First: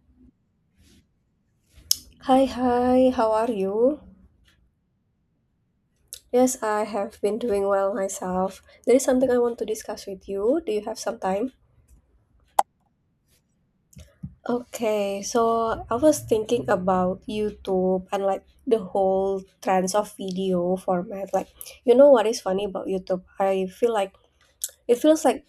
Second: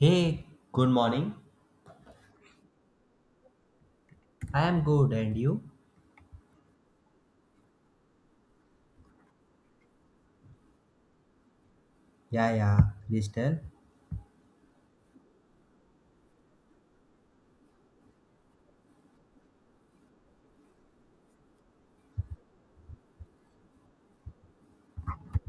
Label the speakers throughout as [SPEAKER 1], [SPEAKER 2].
[SPEAKER 1] Hey, good morning.
[SPEAKER 2] Hi, hi, how are you?
[SPEAKER 1] I am good, and you?
[SPEAKER 2] Yes, I have been doing well myself. There is something I want to discuss with you. Do you have some time?
[SPEAKER 1] Yeah, yeah, please tell.
[SPEAKER 2] Okay, so I was thinking about YouTube and like the whole trends of video format. Like, you know what is funny about YouTube? I feel like It feels like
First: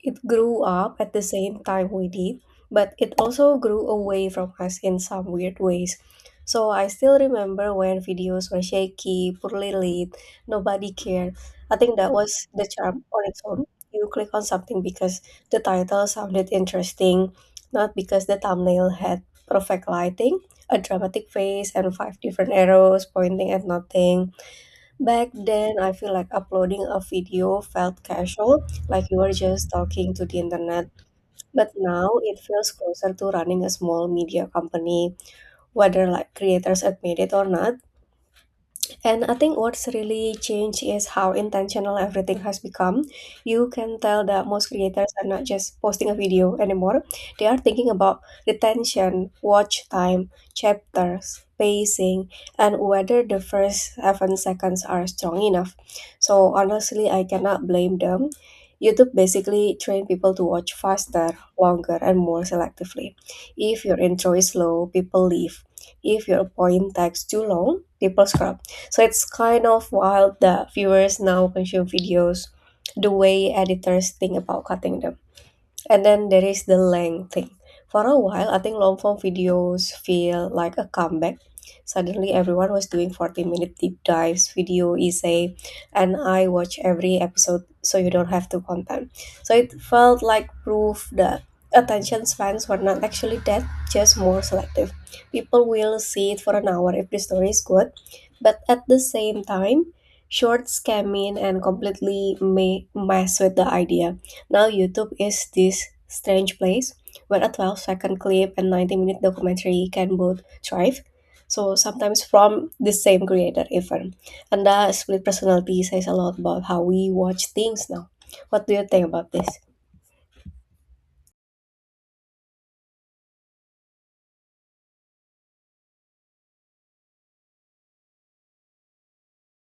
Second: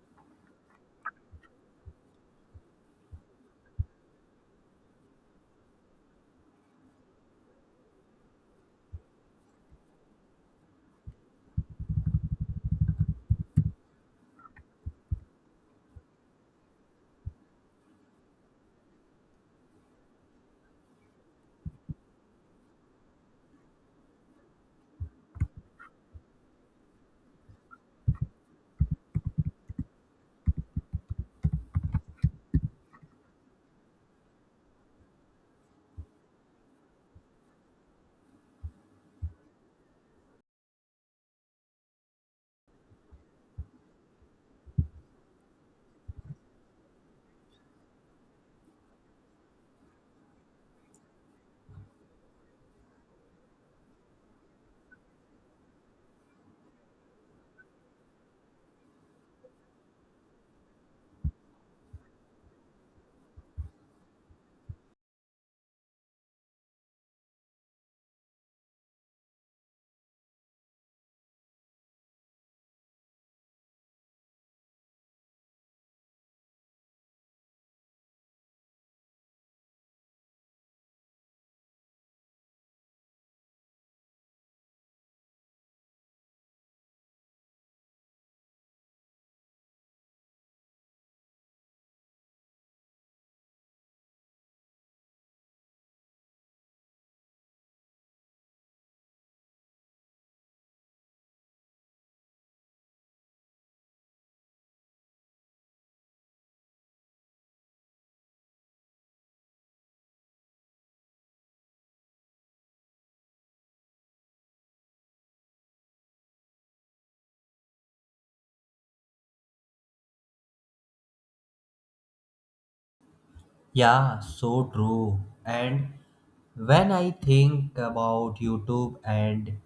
[SPEAKER 2] it grew up at the same time we did, but it also grew away from us in some weird ways. So I still remember when videos were shaky, poorly lit, nobody cared. I think that was the charm on its own. You click on something because the title sounded interesting, not because the thumbnail had perfect lighting, a dramatic face, and five different arrows pointing at nothing. Back then, I feel like uploading a video felt casual, like you were just talking to the internet. But now it feels closer to running a small media company, whether like creators admit it or not. And I think what's really changed is how intentional everything has become. You can tell that most creators are not just posting a video anymore, they are thinking about retention, watch time, chapters, pacing, and whether the first 7 seconds are strong enough. So, honestly, I cannot blame them. YouTube basically trained people to watch faster, longer, and more selectively. If your intro is slow, people leave. If your point takes too long, people scroll, so it's kind of wild that viewers now consume videos the way editors think about cutting them. And then there is the length thing. For a while, I think long form videos feel like a comeback. Suddenly, everyone was doing 40-minute deep dives, video essay, and I watch every episode so you don't have to content. So it felt like proof that attention spans were not actually dead, just more selective. People will see it for an hour if the story is good, but at the same time, shorts came in and completely mess with the idea. Now YouTube is this strange place where a 12-second clip and 90-minute documentary can both thrive. So sometimes from the same creator even. And that split personality says a lot about how we watch things now. What do you think about this?
[SPEAKER 1] Yeah, so true. And when I think about YouTube and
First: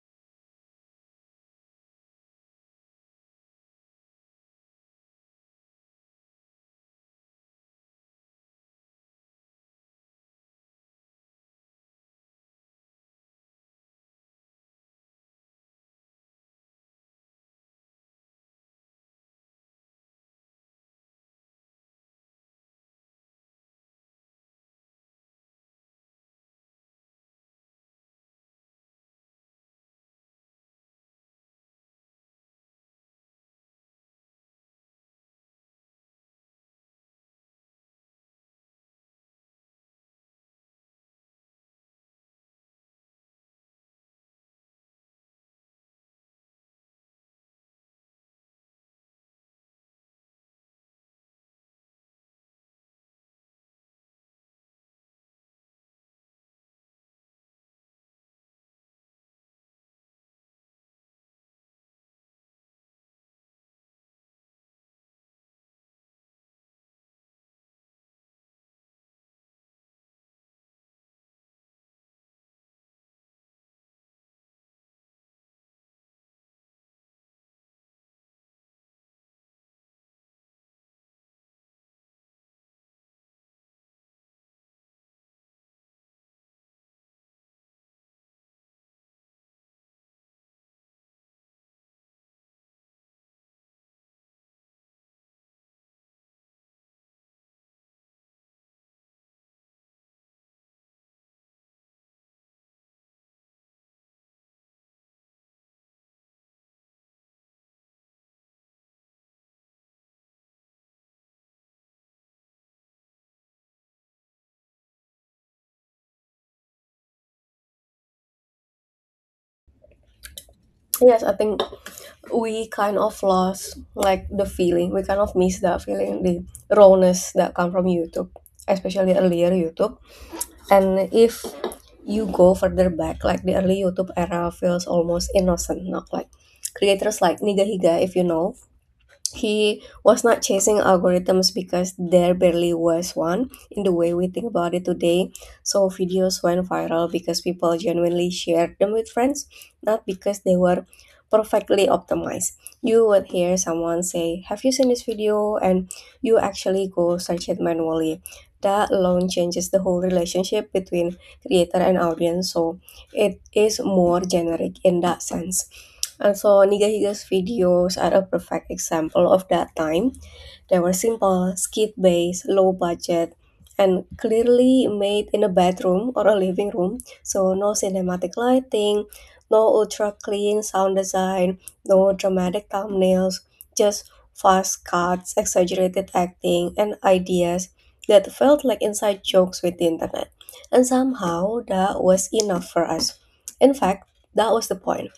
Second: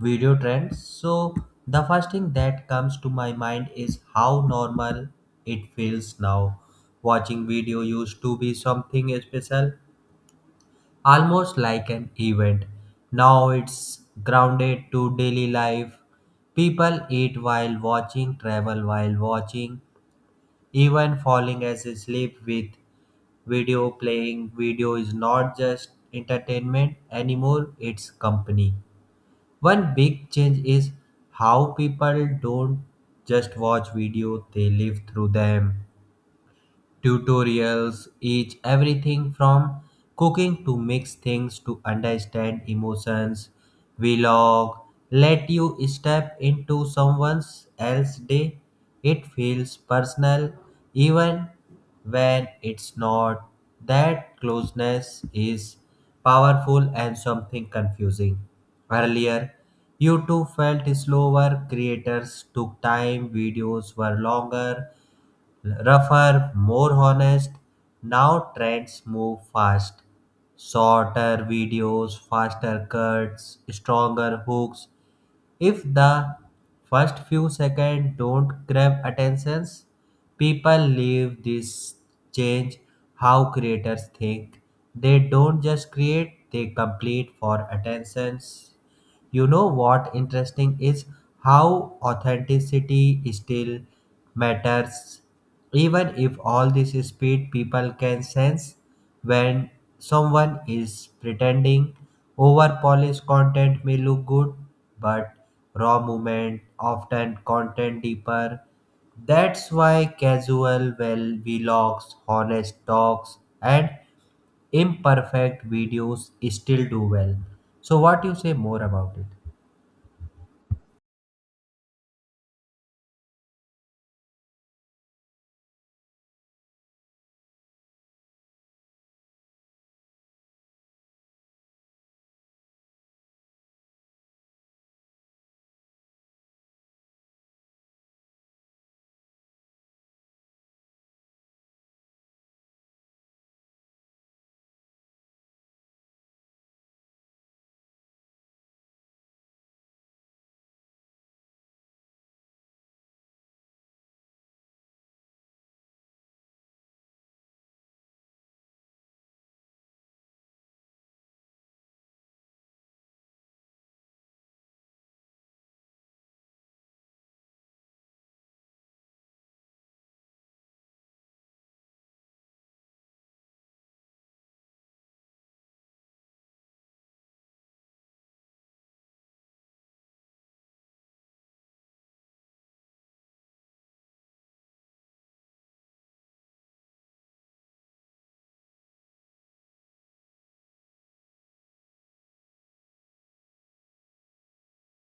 [SPEAKER 1] video trends, so the first thing that comes to my mind is how normal it feels now. Watching video used to be something special, almost like an event. Now it's grounded to daily life. People eat while watching, travel while watching, even falling asleep with video playing. Video is not just entertainment anymore, it's company. One big change is how people don't just watch video, they live through them tutorials each everything from cooking to mix things to understand emotions. Vlog let you step into someone else's day. It feels personal even when it's not. That closeness is powerful and something confusing. Earlier, YouTube felt slower, creators took time, videos were longer, rougher, more honest. Now trends move fast. Shorter videos, faster cuts, stronger hooks. If the first few seconds don't grab attentions, people leave this change how creators think. They don't just create, they complete for attentions. You know what interesting is how authenticity still matters. Even if all this speed people can sense when someone is pretending over polished content may look good, but raw movement often content deeper. That's why casual well vlogs, honest talks, and imperfect videos still do well. So what you say more about it?
[SPEAKER 2] Yes, I think we kind of lost like the feeling. We kind of miss that feeling, the rawness that come from YouTube, especially earlier YouTube. And if you go further back, like the early YouTube era feels almost innocent, not like creators like Nigahiga, if you know, he was not chasing algorithms because there barely was one in the way we think about it today. So videos went viral because people genuinely shared them with friends, not because they were perfectly optimized. You would hear someone say, "Have you seen this video?" And you actually go search it manually. That alone changes the whole relationship between creator and audience. So it is more generic in that sense. And so Nigahiga's videos are a perfect example of that time. They were simple, skit-based, low budget, and clearly made in a bedroom or a living room. So no cinematic lighting, no ultra clean sound design, no dramatic thumbnails, just fast cuts, exaggerated acting, and ideas that felt like inside jokes with the internet. And somehow that was enough for us. In fact, that was the point.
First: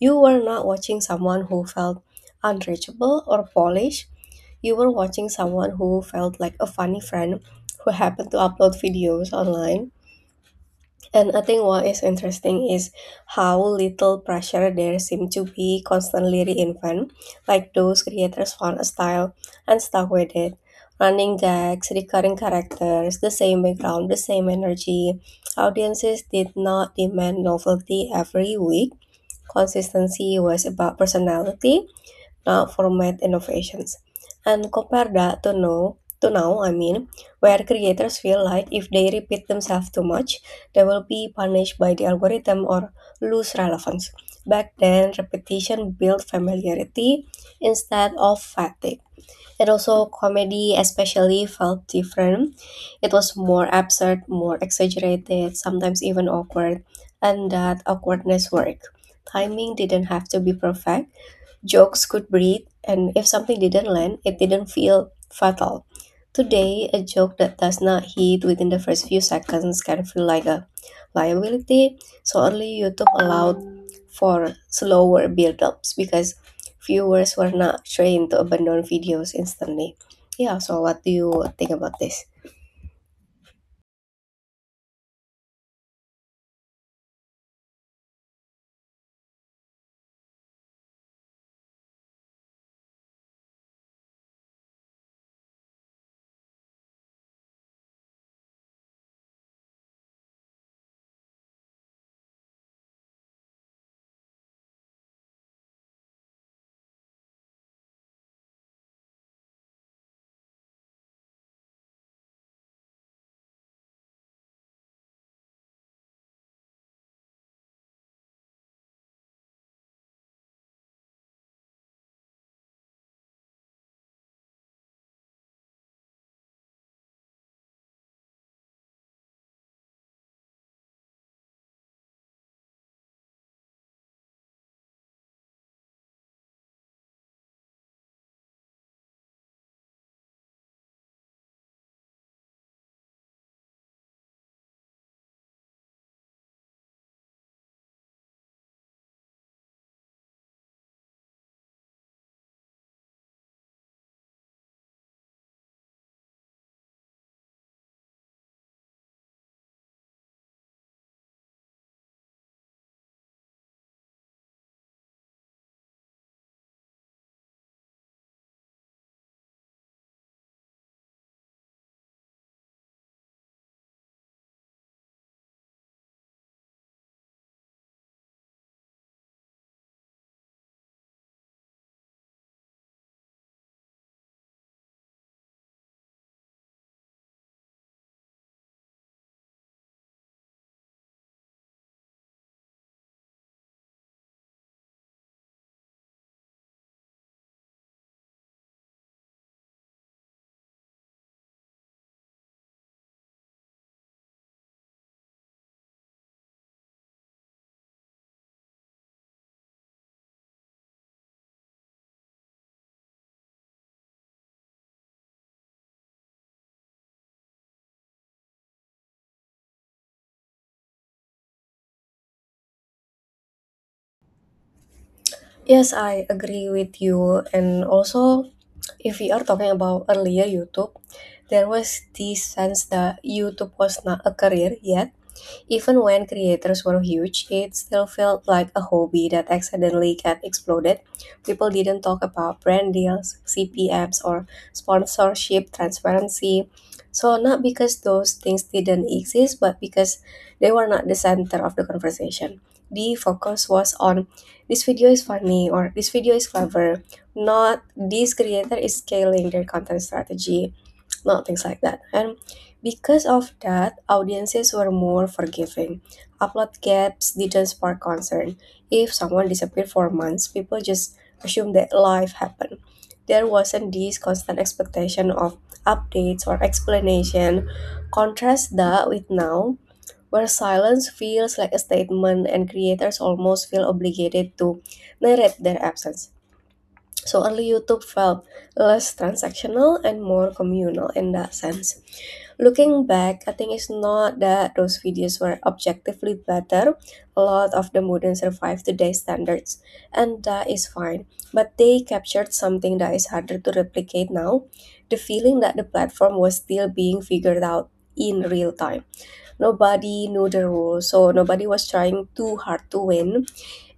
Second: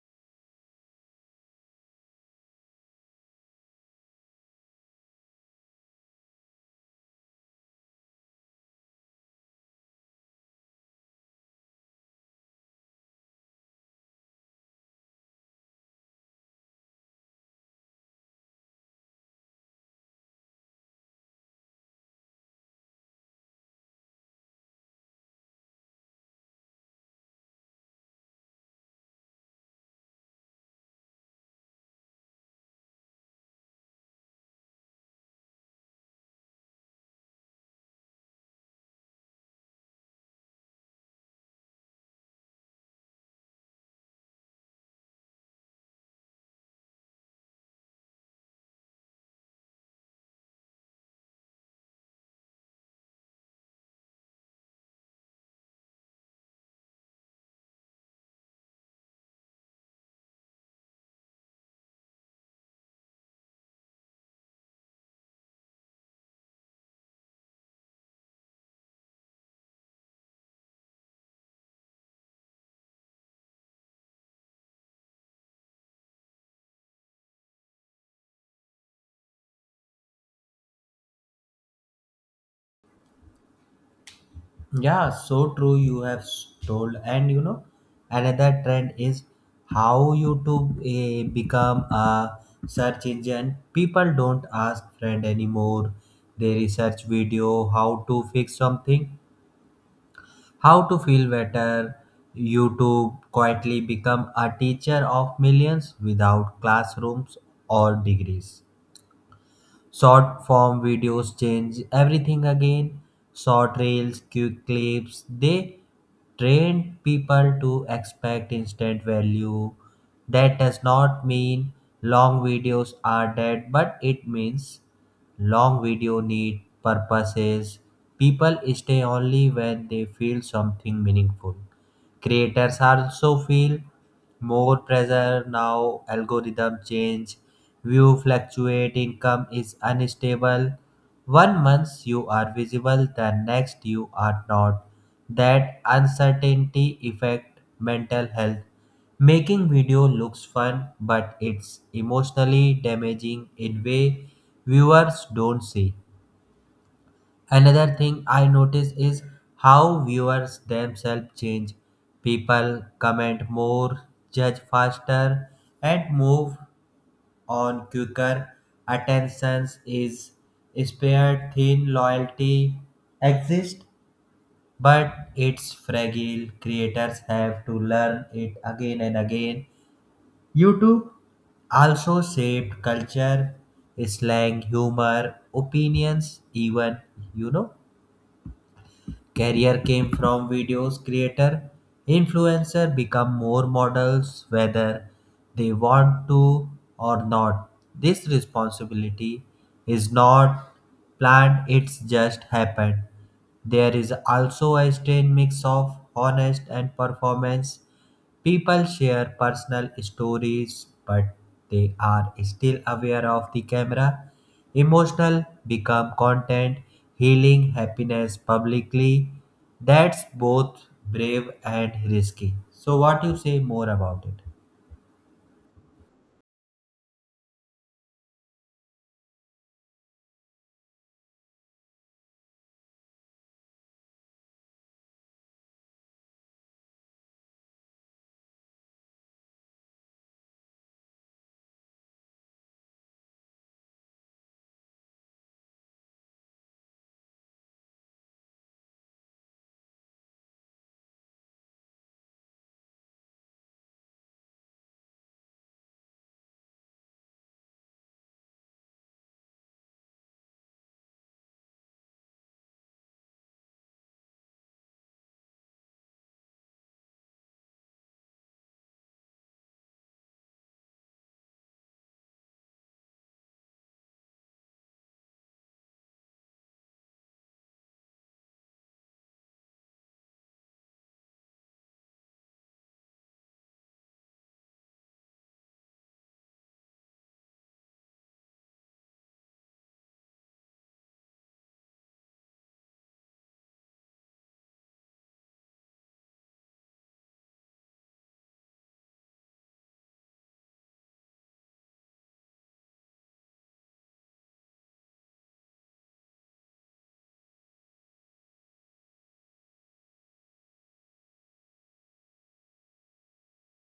[SPEAKER 2] You were not watching someone who felt unreachable or polished. You were watching someone who felt like a funny friend who happened to upload videos online. And I think what is interesting is how little pressure there seemed to be constantly reinvent. Like those creators found a style and stuck with it. Running gags, recurring characters, the same background, the same energy. Audiences did not demand novelty every week. Consistency was about personality, not format innovations. And compare that to now, I mean, where creators feel like if they repeat themselves too much, they will be punished by the algorithm or lose relevance. Back then, repetition built familiarity instead of fatigue. And also, comedy especially felt different. It was more absurd, more exaggerated, sometimes even awkward, and that awkwardness worked. Timing didn't have to be perfect. Jokes could breathe, and if something didn't land, it didn't feel fatal. Today, a joke that does not hit within the first few seconds can feel like a liability, so only YouTube allowed for slower build-ups because viewers were not trained to abandon videos instantly. Yeah, so what do you think about this?
[SPEAKER 1] Yeah, so true. You have told, and you know, another trend is how YouTube become a search engine. People don't ask friend anymore. They research video, how to fix something, how to feel better. YouTube quietly become a teacher of millions without classrooms or degrees. Short form videos change everything again. Short reels, quick clips, they trained people to expect instant value. That does not mean long videos are dead, but it means long video need purposes. People stay only when they feel something meaningful creators also feel more pressure now algorithm change view fluctuate income is unstable one month you are visible the next you are not that uncertainty affect mental health making video looks fun but it's emotionally damaging in way viewers don't see. Another thing I notice is how viewers themselves change. People comment more, judge faster, and move on quicker. Attentions is spared, thin loyalty exists, but it's fragile. Creators have to learn it again and again. YouTube also shaped culture, slang, humor, opinions, even you know career came from videos creator, influencer become more models whether they want to or not. This responsibility is not planned, it's just happened. There is also a strange mix of honest and performance. People share personal stories, but they are still aware of the camera. Emotional become content, healing happiness publicly. That's both brave and risky. So, what you say more about it?
[SPEAKER 2] Yes, I agree with you. And also, if we are talking about earlier YouTube, there was this sense that YouTube was not a career yet. Even when creators were huge, it still felt like a hobby that accidentally got exploded. People didn't talk about brand deals, CPMs, or sponsorship transparency. So, not because those things didn't exist, but because they were not the center of the conversation. The focus was on, this video is funny or this video is clever, not this creator is scaling their content strategy, not things like that. And because of that, audiences were more forgiving. Upload gaps didn't spark concern. If someone disappeared for months, people just assumed that life happened. There wasn't this constant expectation of updates or explanation. Contrast that with now, where silence feels like a statement and creators almost feel obligated to narrate their absence. So early YouTube felt less transactional and more communal in that sense. Looking back, I think it's not that those videos were objectively better. A lot of them wouldn't survive today's standards, and that is fine. But they captured something that is harder to replicate now, the feeling that the platform was still being figured out in real time. Nobody knew the rules, so nobody was trying too hard to win.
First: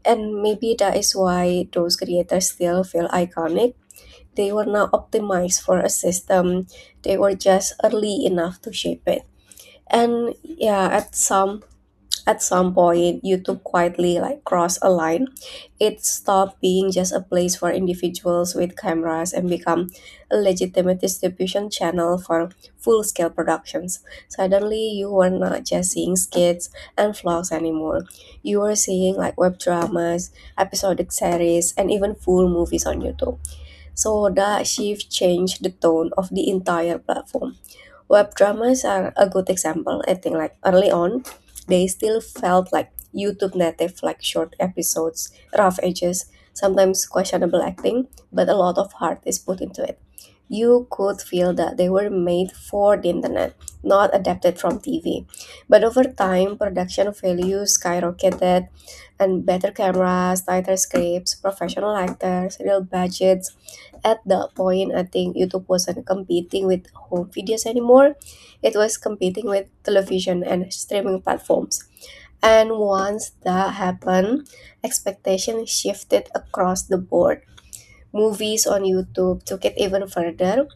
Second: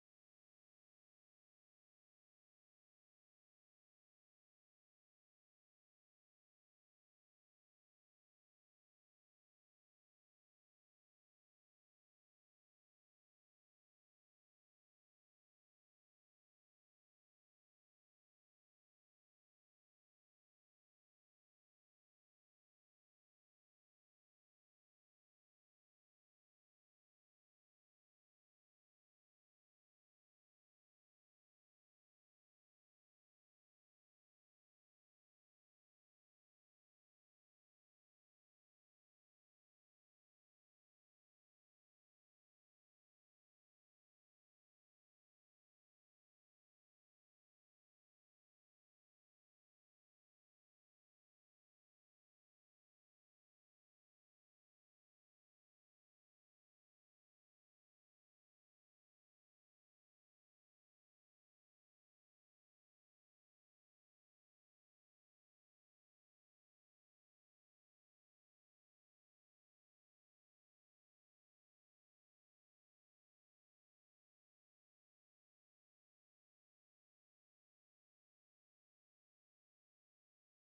[SPEAKER 2] And maybe that is why those creators still feel iconic. They were not optimized for a system, they were just early enough to shape it. And yeah, at some point, YouTube quietly like crossed a line. It stopped being just a place for individuals with cameras and become a legitimate distribution channel for full-scale productions. Suddenly, you were not just seeing skits and vlogs anymore. You were seeing like web dramas, episodic series, and even full movies on YouTube. So that shift changed the tone of the entire platform. Web dramas are a good example. I think like early on, they still felt like YouTube native, like short episodes, rough edges, sometimes questionable acting, but a lot of heart is put into it. You could feel that they were made for the internet, not adapted from TV. But over time, production value skyrocketed, and better cameras, tighter scripts, professional actors, real budgets, at that point, I think YouTube wasn't competing with home videos anymore. It was competing with television and streaming platforms. And once that happened, expectations shifted across the board. Movies on YouTube took it even further.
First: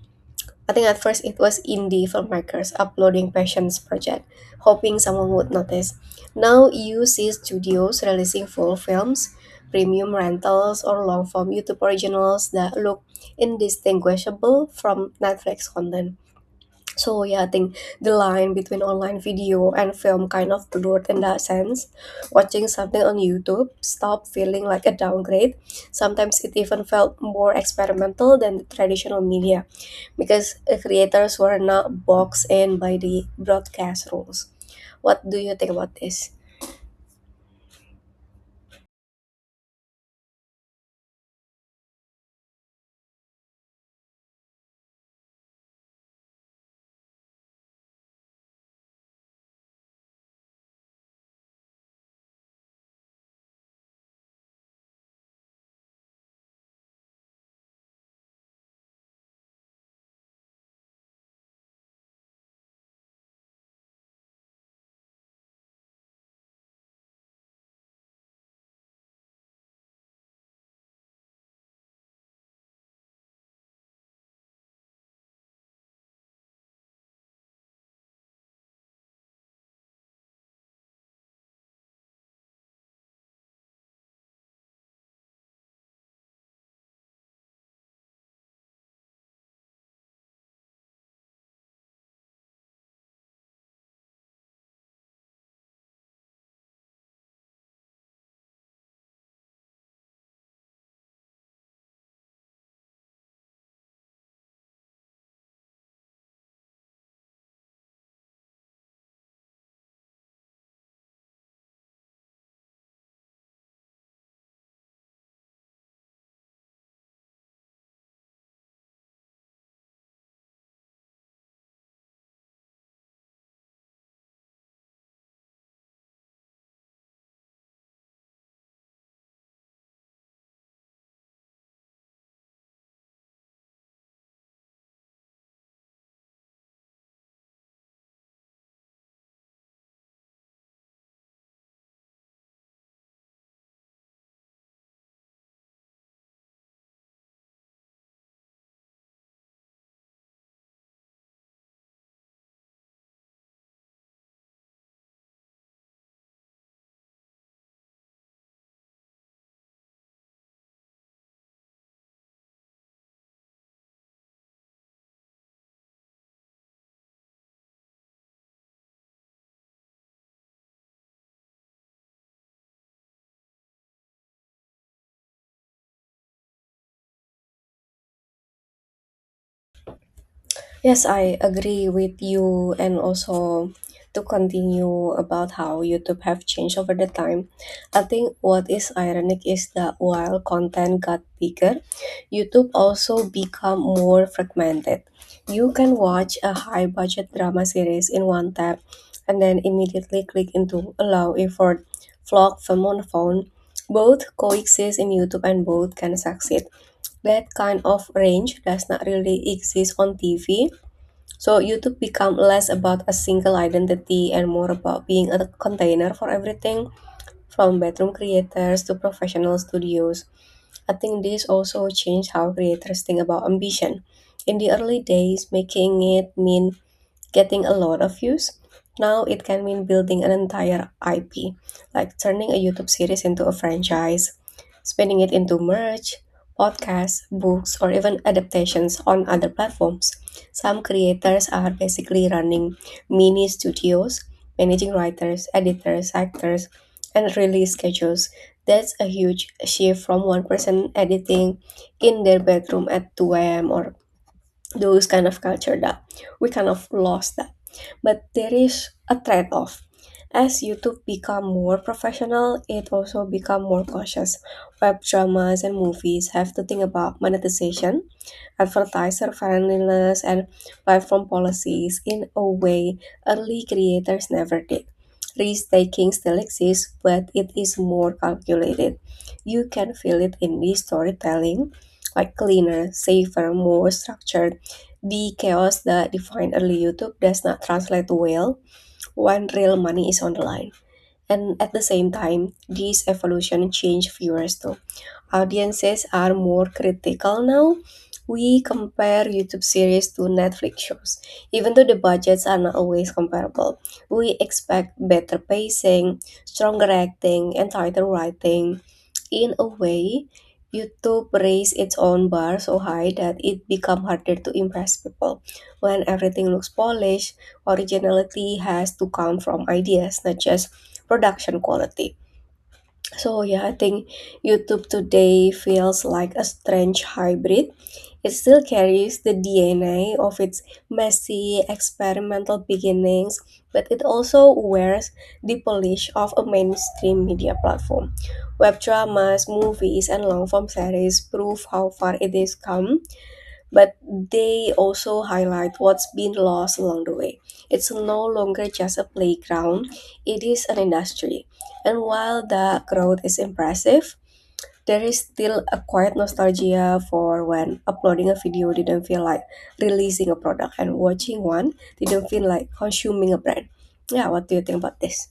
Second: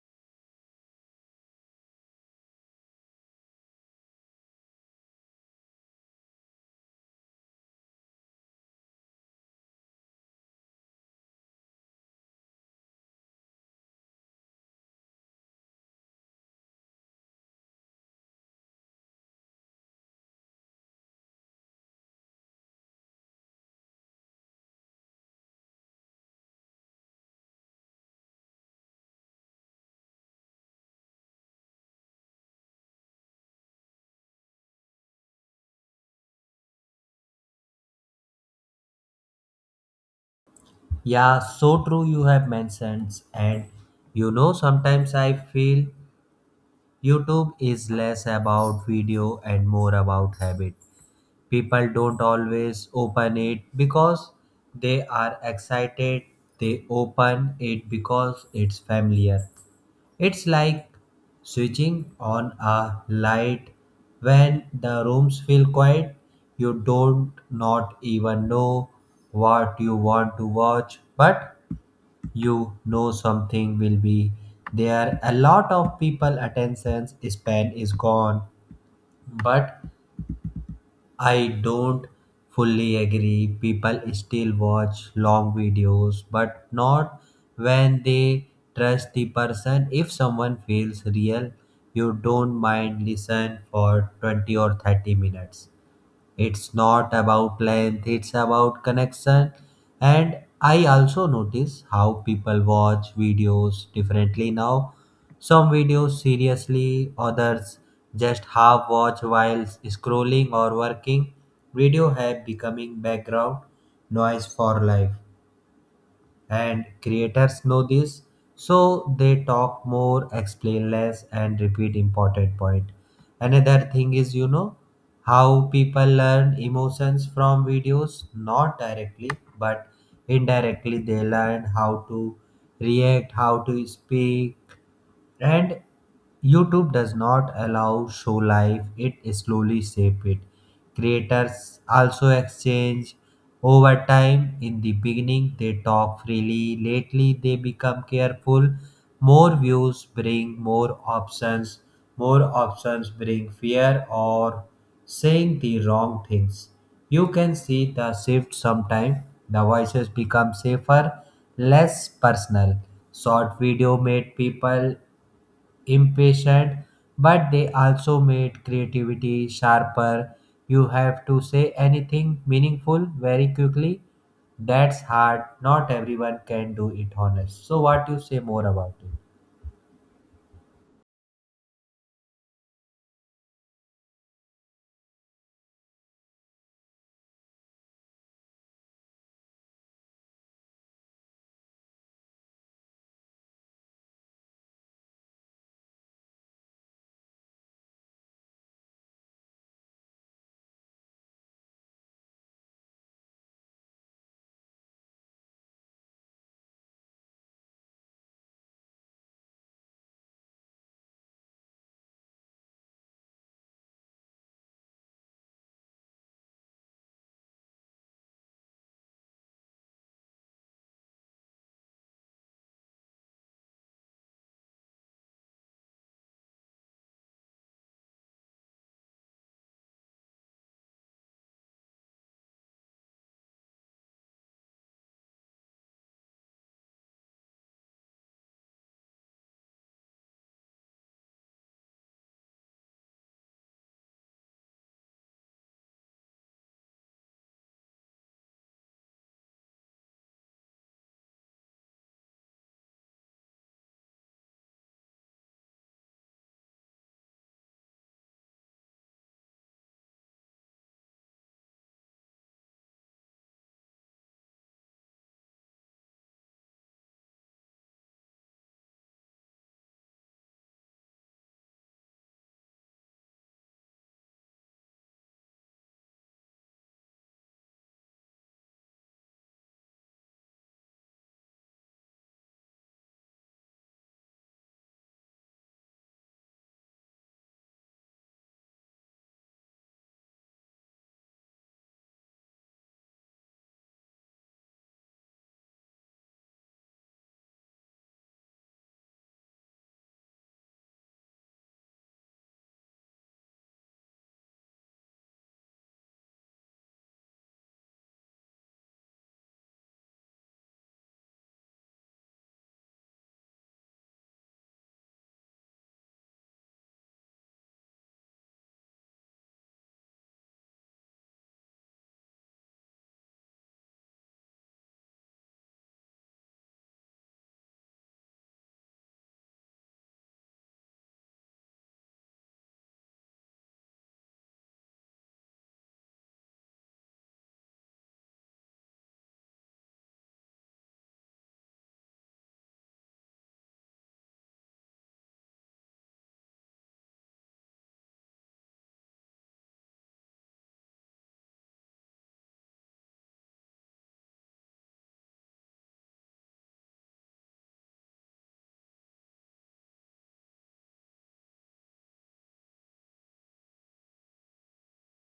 [SPEAKER 2] I think at first it was indie filmmakers uploading passions project, hoping someone would notice. Now you see studios releasing full films, premium rentals, or long form YouTube originals that look indistinguishable from Netflix content. So yeah, I think the line between online video and film kind of blurred in that sense. Watching something on YouTube stopped feeling like a downgrade. Sometimes it even felt more experimental than the traditional media because the creators were not boxed in by the broadcast rules. What do you think about this?
[SPEAKER 1] Yeah, so true. You have mentioned, and you know, sometimes I feel YouTube is less about video and more about habit. People don't always open it because they are excited, they open it because it's familiar. It's like switching on a light when the rooms feel quiet. You don't not even know what you want to watch, but you know something will be there. A lot of people attention span is gone, but I don't fully agree. People still watch long videos, but not when they trust the person. If someone feels real, you don't mind listen for 20 or 30 minutes. It's not about length, it's about connection. And I also notice how people watch videos differently now. Some videos seriously, others just half watch while scrolling or working. Video have becoming background noise for life and creators know this, so they talk more explain less and repeat important point. Another thing is, you know, how people learn emotions from videos not directly but indirectly. They learn how to react, how to speak, and YouTube does not allow show life, it slowly shape it. Creators also exchange over time. In the beginning they talk freely, lately they become careful. More views bring more options, more options bring fear or saying the wrong things. You can see the shift sometime, the voices become safer, less personal. Short video made people impatient, but they also made creativity sharper. You have to say anything meaningful very quickly. That's hard. Not everyone can do it honest. So what you say more about it?
[SPEAKER 2] Yes, I agree with you, and also to continue about how YouTube have changed over the time. I think what is ironic is that while content got bigger, YouTube also become more fragmented. You can watch a high budget drama series in one tap and then immediately click into allow effort vlog film on phone. Both coexist in YouTube and both can succeed. That kind of range does not really exist on TV, so YouTube become less about a single identity and more about being a container for everything, from bedroom creators to professional studios. I think this also changed how creators think about ambition. In the early days, making it mean getting a lot of views. Now it can mean building an entire IP, like turning a YouTube series into a franchise, spinning it into merch, podcasts, books, or even adaptations on other platforms. Some creators are basically running mini studios, managing writers, editors, actors, and release schedules. That's a huge shift from one person editing in their bedroom at 2 a.m. Or those kind of culture that we kind of lost that. But there is a trade-off. As YouTube become more professional, it also become more cautious. Web dramas and movies have to think about monetization, advertiser friendliness, and platform policies in a way early creators never did. Risk taking still exists, but it is more calculated. You can feel it in the storytelling, like cleaner, safer, more structured. The chaos that defined early YouTube does not translate well when real money is on the line. And at the same time, this evolution changed viewers too. Audiences are more critical now. We compare YouTube series to Netflix shows, even though the budgets are not always comparable. We expect better pacing, stronger acting, and tighter writing. In a way, YouTube raised its own bar so high that it became harder to impress people. When everything looks polished, originality has to come from ideas, not just production quality. So yeah, I think YouTube today feels like a strange hybrid. It still carries the DNA of its messy experimental beginnings, but it also wears the polish of a mainstream media platform. Web dramas, movies, and long form series prove how far it has come, but they also highlight what's been lost along the way. It's no longer just a playground, it is an industry. And while the growth is impressive, there is still a quiet nostalgia for when uploading a video didn't feel like releasing a product and watching one didn't feel like consuming a brand. Yeah, what do you think about this?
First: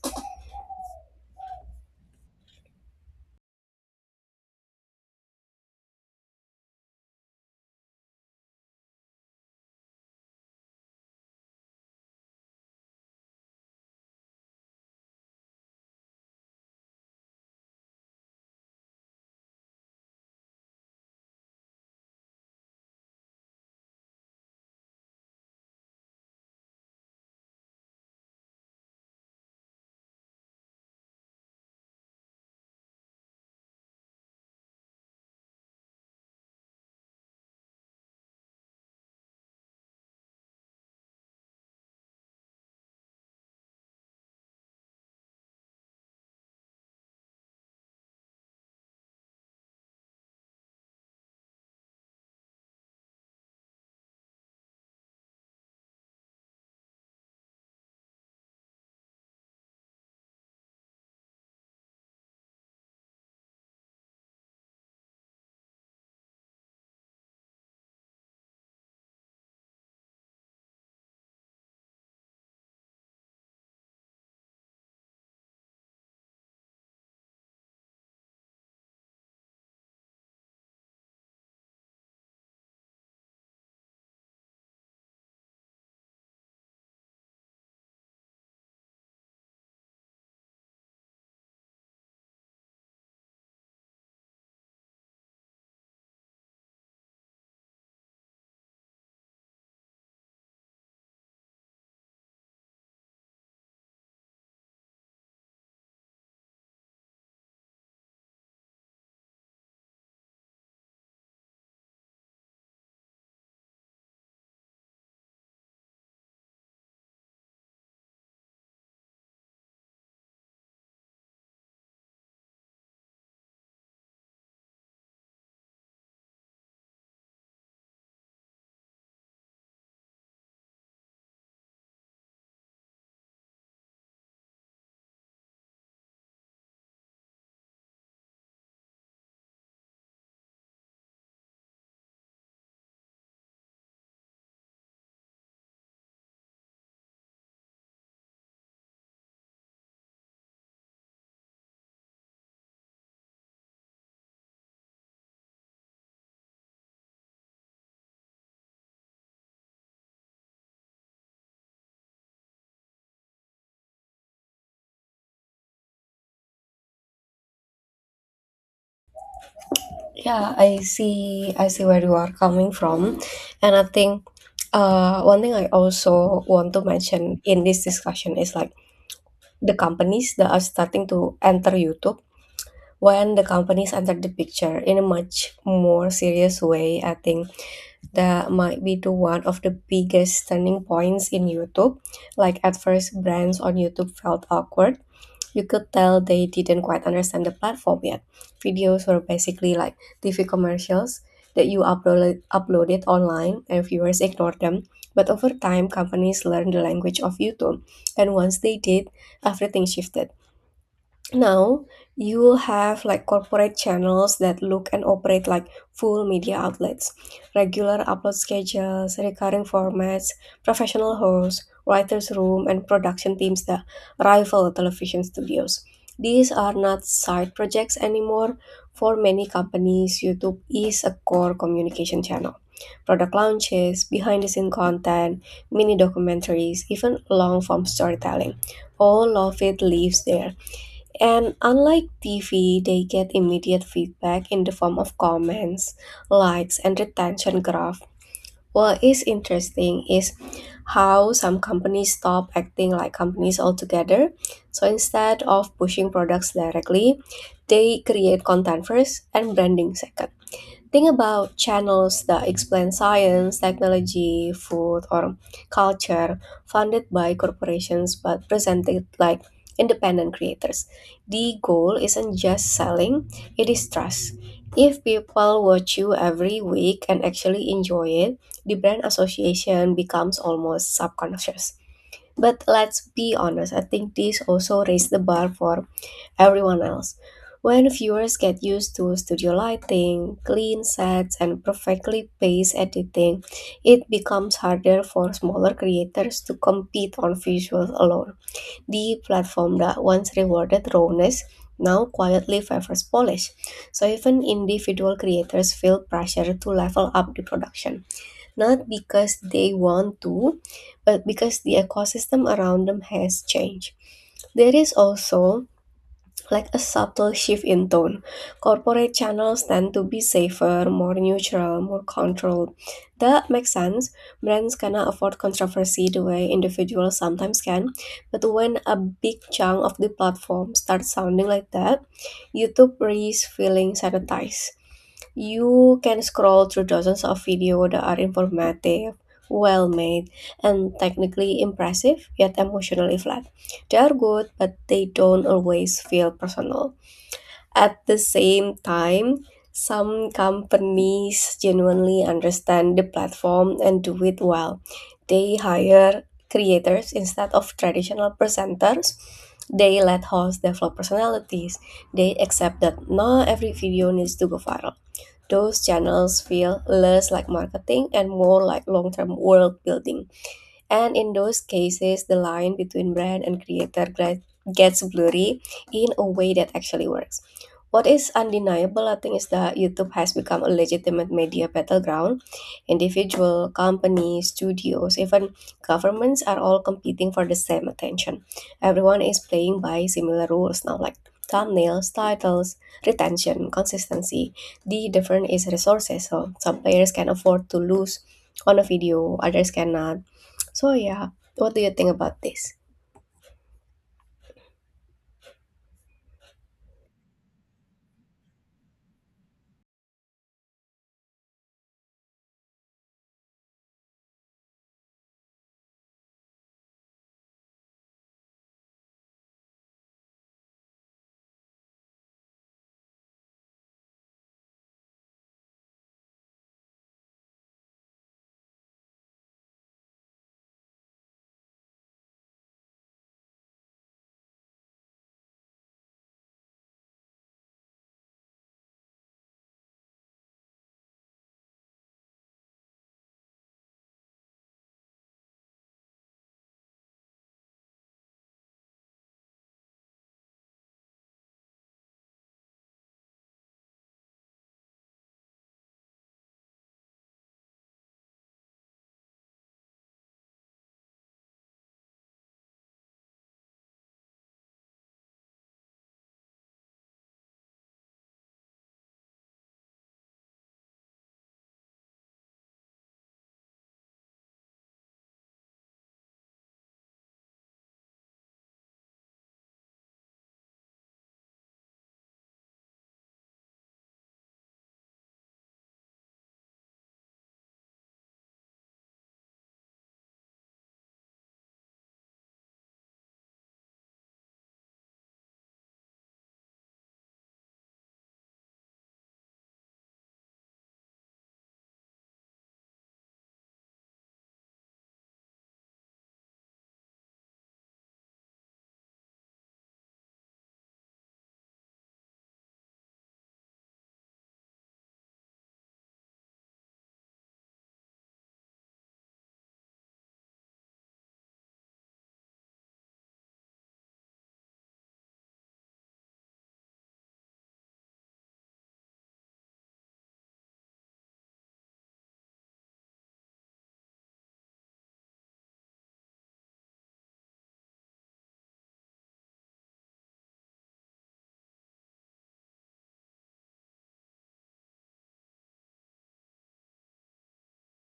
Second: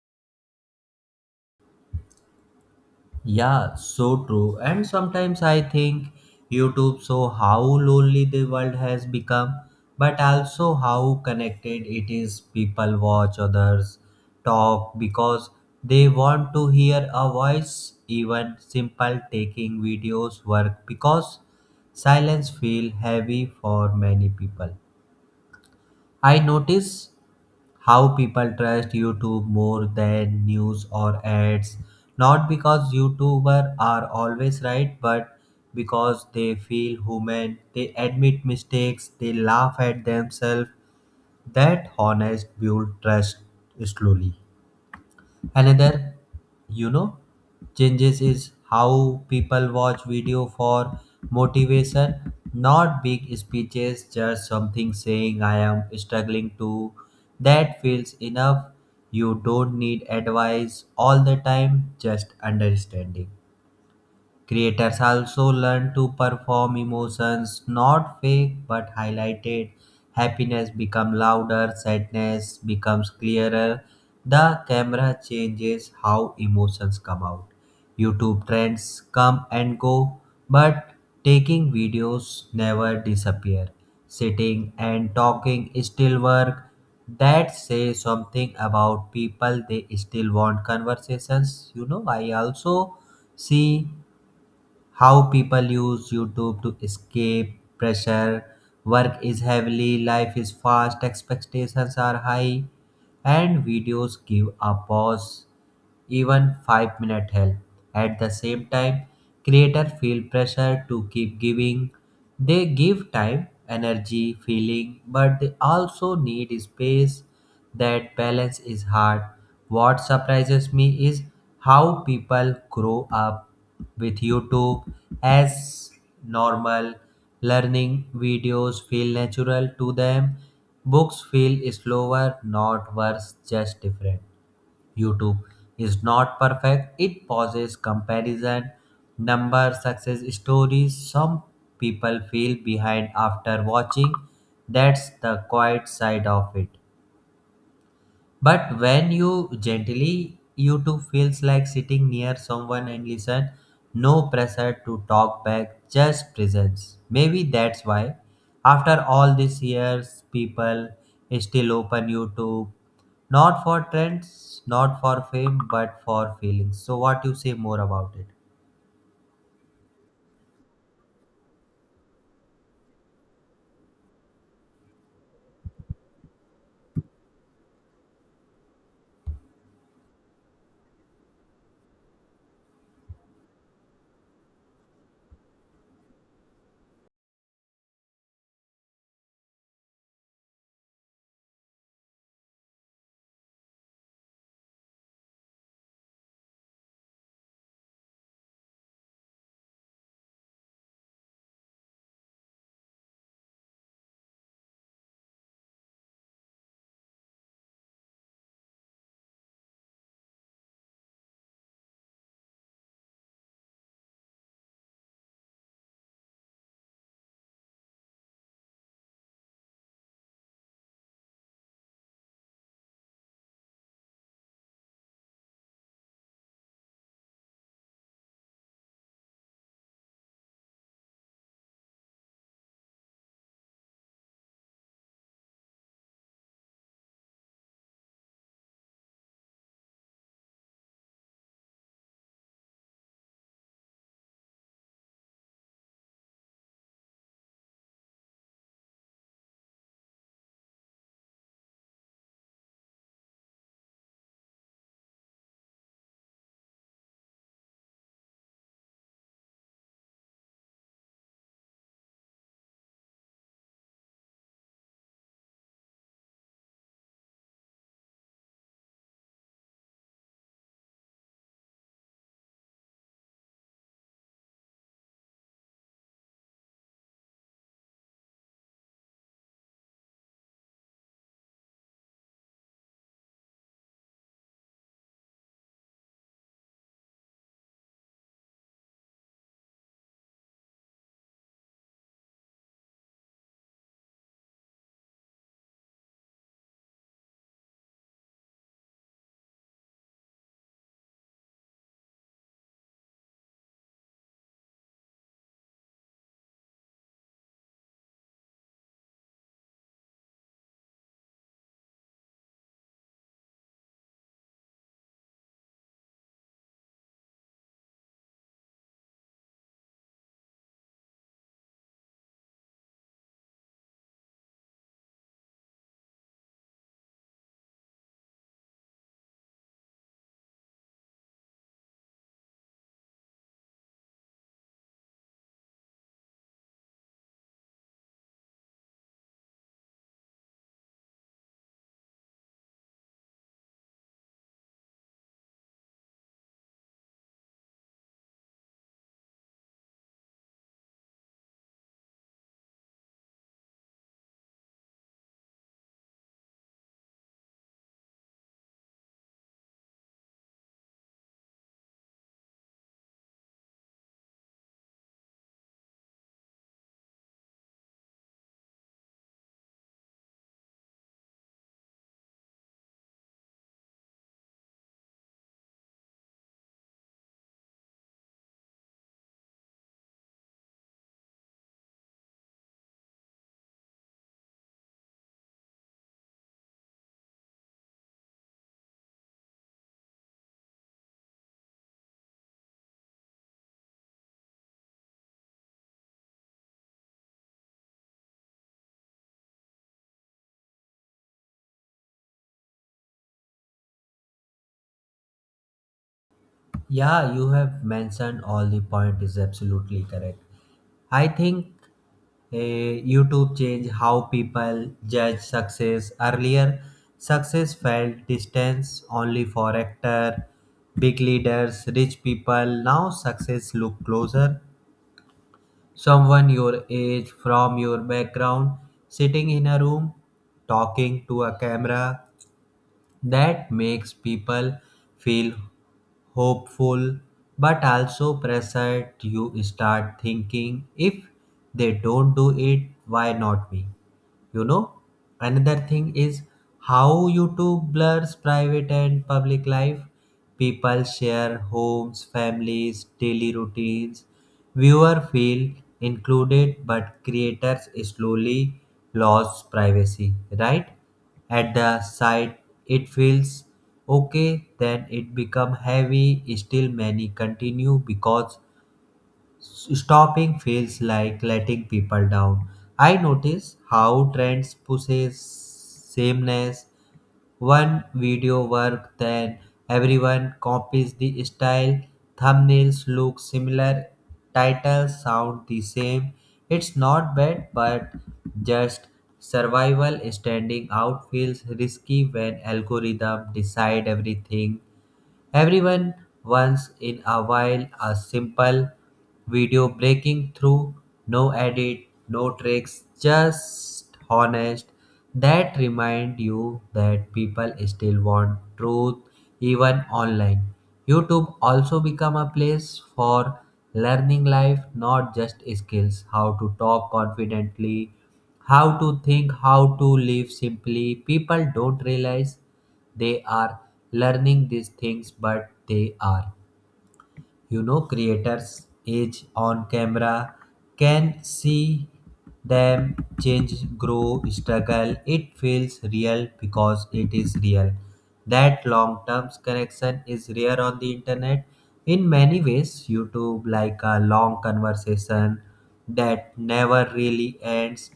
[SPEAKER 1] Yeah, so true. And sometimes I think YouTube show how lonely the world has become, but also how connected it is. People watch others talk because they want to hear a voice. Even simple taking videos work because silence feel heavy for many people. I notice how people trust YouTube more than news or ads. Not because YouTubers are always right, but because they feel human, they admit mistakes, they laugh at themselves. That honest build trust slowly. Another, you know, changes is how people watch video for motivation, not big speeches, just something saying I am struggling to. That feels enough. You don't need advice all the time, just understanding. Creators also learn to perform emotions not fake but highlighted. Happiness becomes louder, sadness becomes clearer. The camera changes how emotions come out. YouTube trends come and go, but taking videos never disappear. Sitting and talking still work. That say something about people. They still want conversations. You know, I also see how people use YouTube to escape pressure. Work is heavily, life is fast, expectations are high, and videos give a pause even 5-minute help. At the same time, creators feel pressure to keep giving. They give time, energy, feeling, but they also need space. That balance is hard. What surprises me is how people grow up with YouTube as normal. Learning videos feel natural to them. Books feel slower, not worse, just different. YouTube is not perfect. It pauses comparison, number, success stories. Some people feel behind after watching. That's the quiet side of it. But when you gently, you too feels like sitting near someone and listen. No pressure to talk back, just presence. Maybe that's why, after all these years, people still open YouTube, not for trends, not for fame, but for feelings. So, what you say more about it?
[SPEAKER 2] Yeah, I see. I see where you are coming from, and I think one thing I also want to mention in this discussion is like the companies that are starting to enter YouTube. When the companies entered the picture in a much more serious way, I think that might be to one of the biggest turning points in YouTube. Like at first, brands on YouTube felt awkward. You could tell they didn't quite understand the platform yet. Videos were basically like TV commercials that uploaded online and viewers ignored them. But over time, companies learned the language of YouTube. And once they did, everything shifted. Now you have like corporate channels that look and operate like full media outlets, regular upload schedules, recurring formats, professional hosts, writers' room, and production teams that rival television studios. These are not side projects anymore. For many companies, YouTube is a core communication channel. Product launches, behind the scene content, mini documentaries, even long form storytelling. All of it lives there, and unlike TV, they get immediate feedback in the form of comments, likes, and retention graph. What is interesting is how some companies stop acting like companies altogether. So instead of pushing products directly, they create content first and branding second. Think about channels that explain science, technology, food, or culture funded by corporations but presented like independent creators. The goal isn't just selling, it is trust. If people watch you every week and actually enjoy it, the brand association becomes almost subconscious. But let's be honest, I think this also raised the bar for everyone else. When viewers get used to studio lighting, clean sets, and perfectly paced editing, it becomes harder for smaller creators to compete on visuals alone. The platform that once rewarded rawness now quietly favors polish. So even individual creators feel pressure to level up the production, not because they want to, but because the ecosystem around them has changed. There is also like a subtle shift in tone. Corporate channels tend to be safer, more neutral, more controlled. That makes sense. Brands cannot afford controversy the way individuals sometimes can. But when a big chunk of the platform starts sounding like that, YouTube risks feeling sanitized. You can scroll through dozens of videos that are informative, well made, and technically impressive, yet emotionally flat. They are good, but they don't always feel personal. At the same time, some companies genuinely understand the platform and do it well. They hire creators instead of traditional presenters. They let hosts develop personalities. They accept that not every video needs to go viral. Those channels feel less like marketing and more like long term world building. And in those cases, the line between brand and creator gets blurry in a way that actually works. What is undeniable, I think, is that YouTube has become a legitimate media battleground. Individual, companies, studios, even governments are all competing for the same attention. Everyone is playing by similar rules now, like thumbnails, titles, retention, consistency. The difference is resources. So some players can afford to lose on a video, others cannot. So yeah, what do you think about this?
[SPEAKER 1] Yeah, you have mentioned all the point is absolutely correct. I think YouTube changed how people judge success. Earlier, success felt distance only for actor, big leaders, rich people. Now success look closer. Someone your age, from your background, sitting in a room, talking to a camera. That makes people feel hopeful but also pressured. You start thinking, if they don't do it, why not me? You know, another thing is how YouTube blurs private and public life. People share homes, families, daily routines. Viewer feel included, but creators slowly lose privacy. Right at the site it feels okay, then it become heavy. Still many continue because stopping feels like letting people down. I notice how trends pushes sameness. One video work, then everyone copies the style. Thumbnails look similar, titles sound the same. It's not bad, but just survival. Standing out feels risky when algorithm decide everything. Everyone once in a while a simple video breaking through, no edit, no tricks, just honest. That remind you that people still want truth even online. YouTube also become a place for learning life, not just skills, how to talk confidently, how to think, how to live simply. People don't realize they are learning these things, but they are. You know, creators age on camera, can see them change, grow, struggle, it feels real because it is real. That long term connection is rare on the internet. In many ways YouTube like a long conversation that never really ends.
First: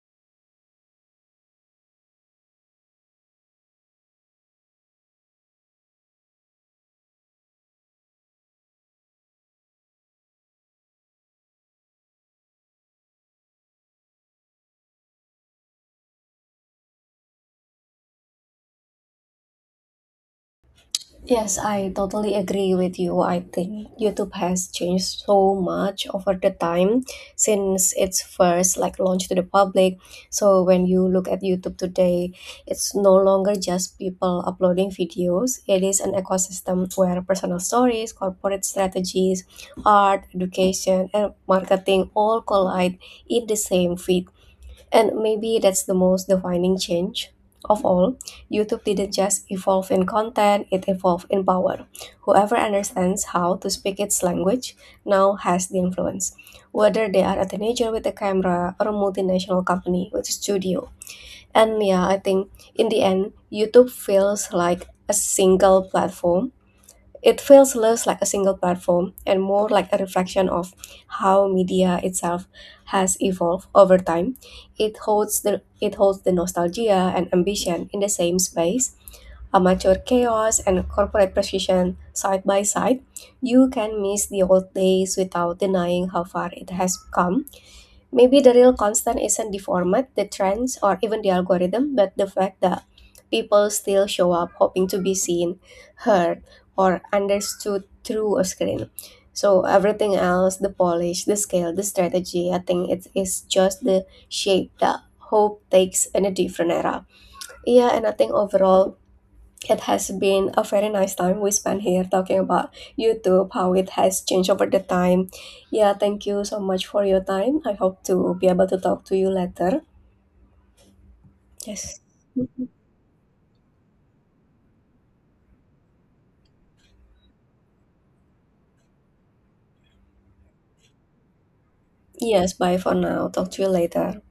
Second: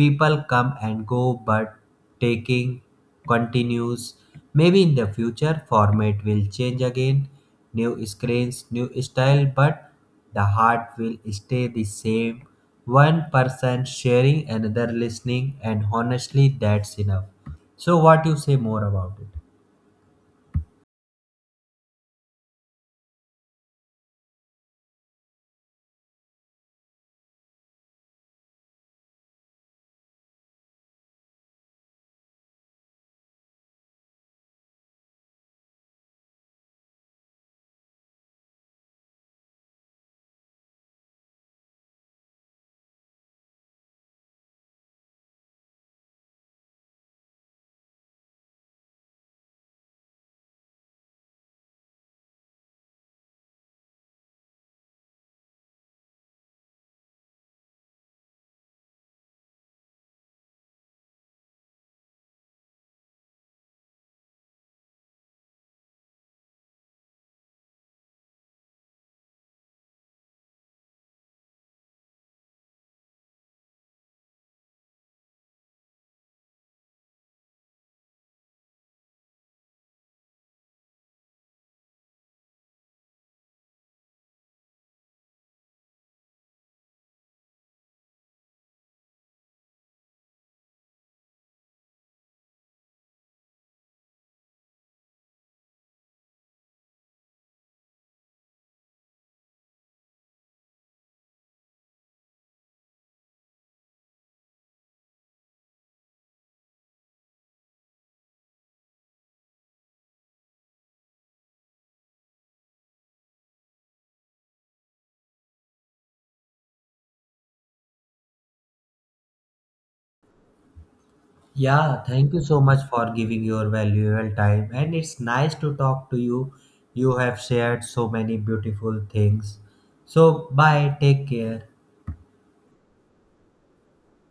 [SPEAKER 1] People come and go, but taking continues. Maybe in the future format will change again. New screens, new style, but the heart will stay the same. One person sharing, another listening, and honestly, that's enough. So, what you say more about it?
[SPEAKER 2] Yes, I totally agree with you. I think YouTube has changed so much over the time since its first like launch to the public. So when you look at YouTube today, it's no longer just people uploading videos. It is an ecosystem where personal stories, corporate strategies, art, education, and marketing all collide in the same feed. And maybe that's the most defining change of all. YouTube didn't just evolve in content, it evolved in power. Whoever understands how to speak its language now has the influence, whether they are a teenager with a camera or a multinational company with a studio. And yeah, I think in the end, YouTube feels like a single platform. It feels less like a single platform and more like a reflection of how media itself has evolved over time. It holds the nostalgia and ambition in the same space. Amateur chaos and corporate precision side by side. You can miss the old days without denying how far it has come. Maybe the real constant isn't the format, the trends, or even the algorithm, but the fact that people still show up hoping to be seen, heard, or understood through a screen. So everything else, the polish, the scale, the strategy, I think it is just the shape that hope takes in a different era. Yeah, and I think overall it has been a very nice time we spent here talking about YouTube, how it has changed over the time. Yeah, thank you so much for your time. I hope to be able to talk to you later.
[SPEAKER 1] Yeah,
[SPEAKER 2] Yes.
[SPEAKER 1] thank you so much for giving your valuable time, and it's nice to talk to you. You have shared so many beautiful things. So, bye, take care.
[SPEAKER 2] Yes, bye for now. Talk to you later.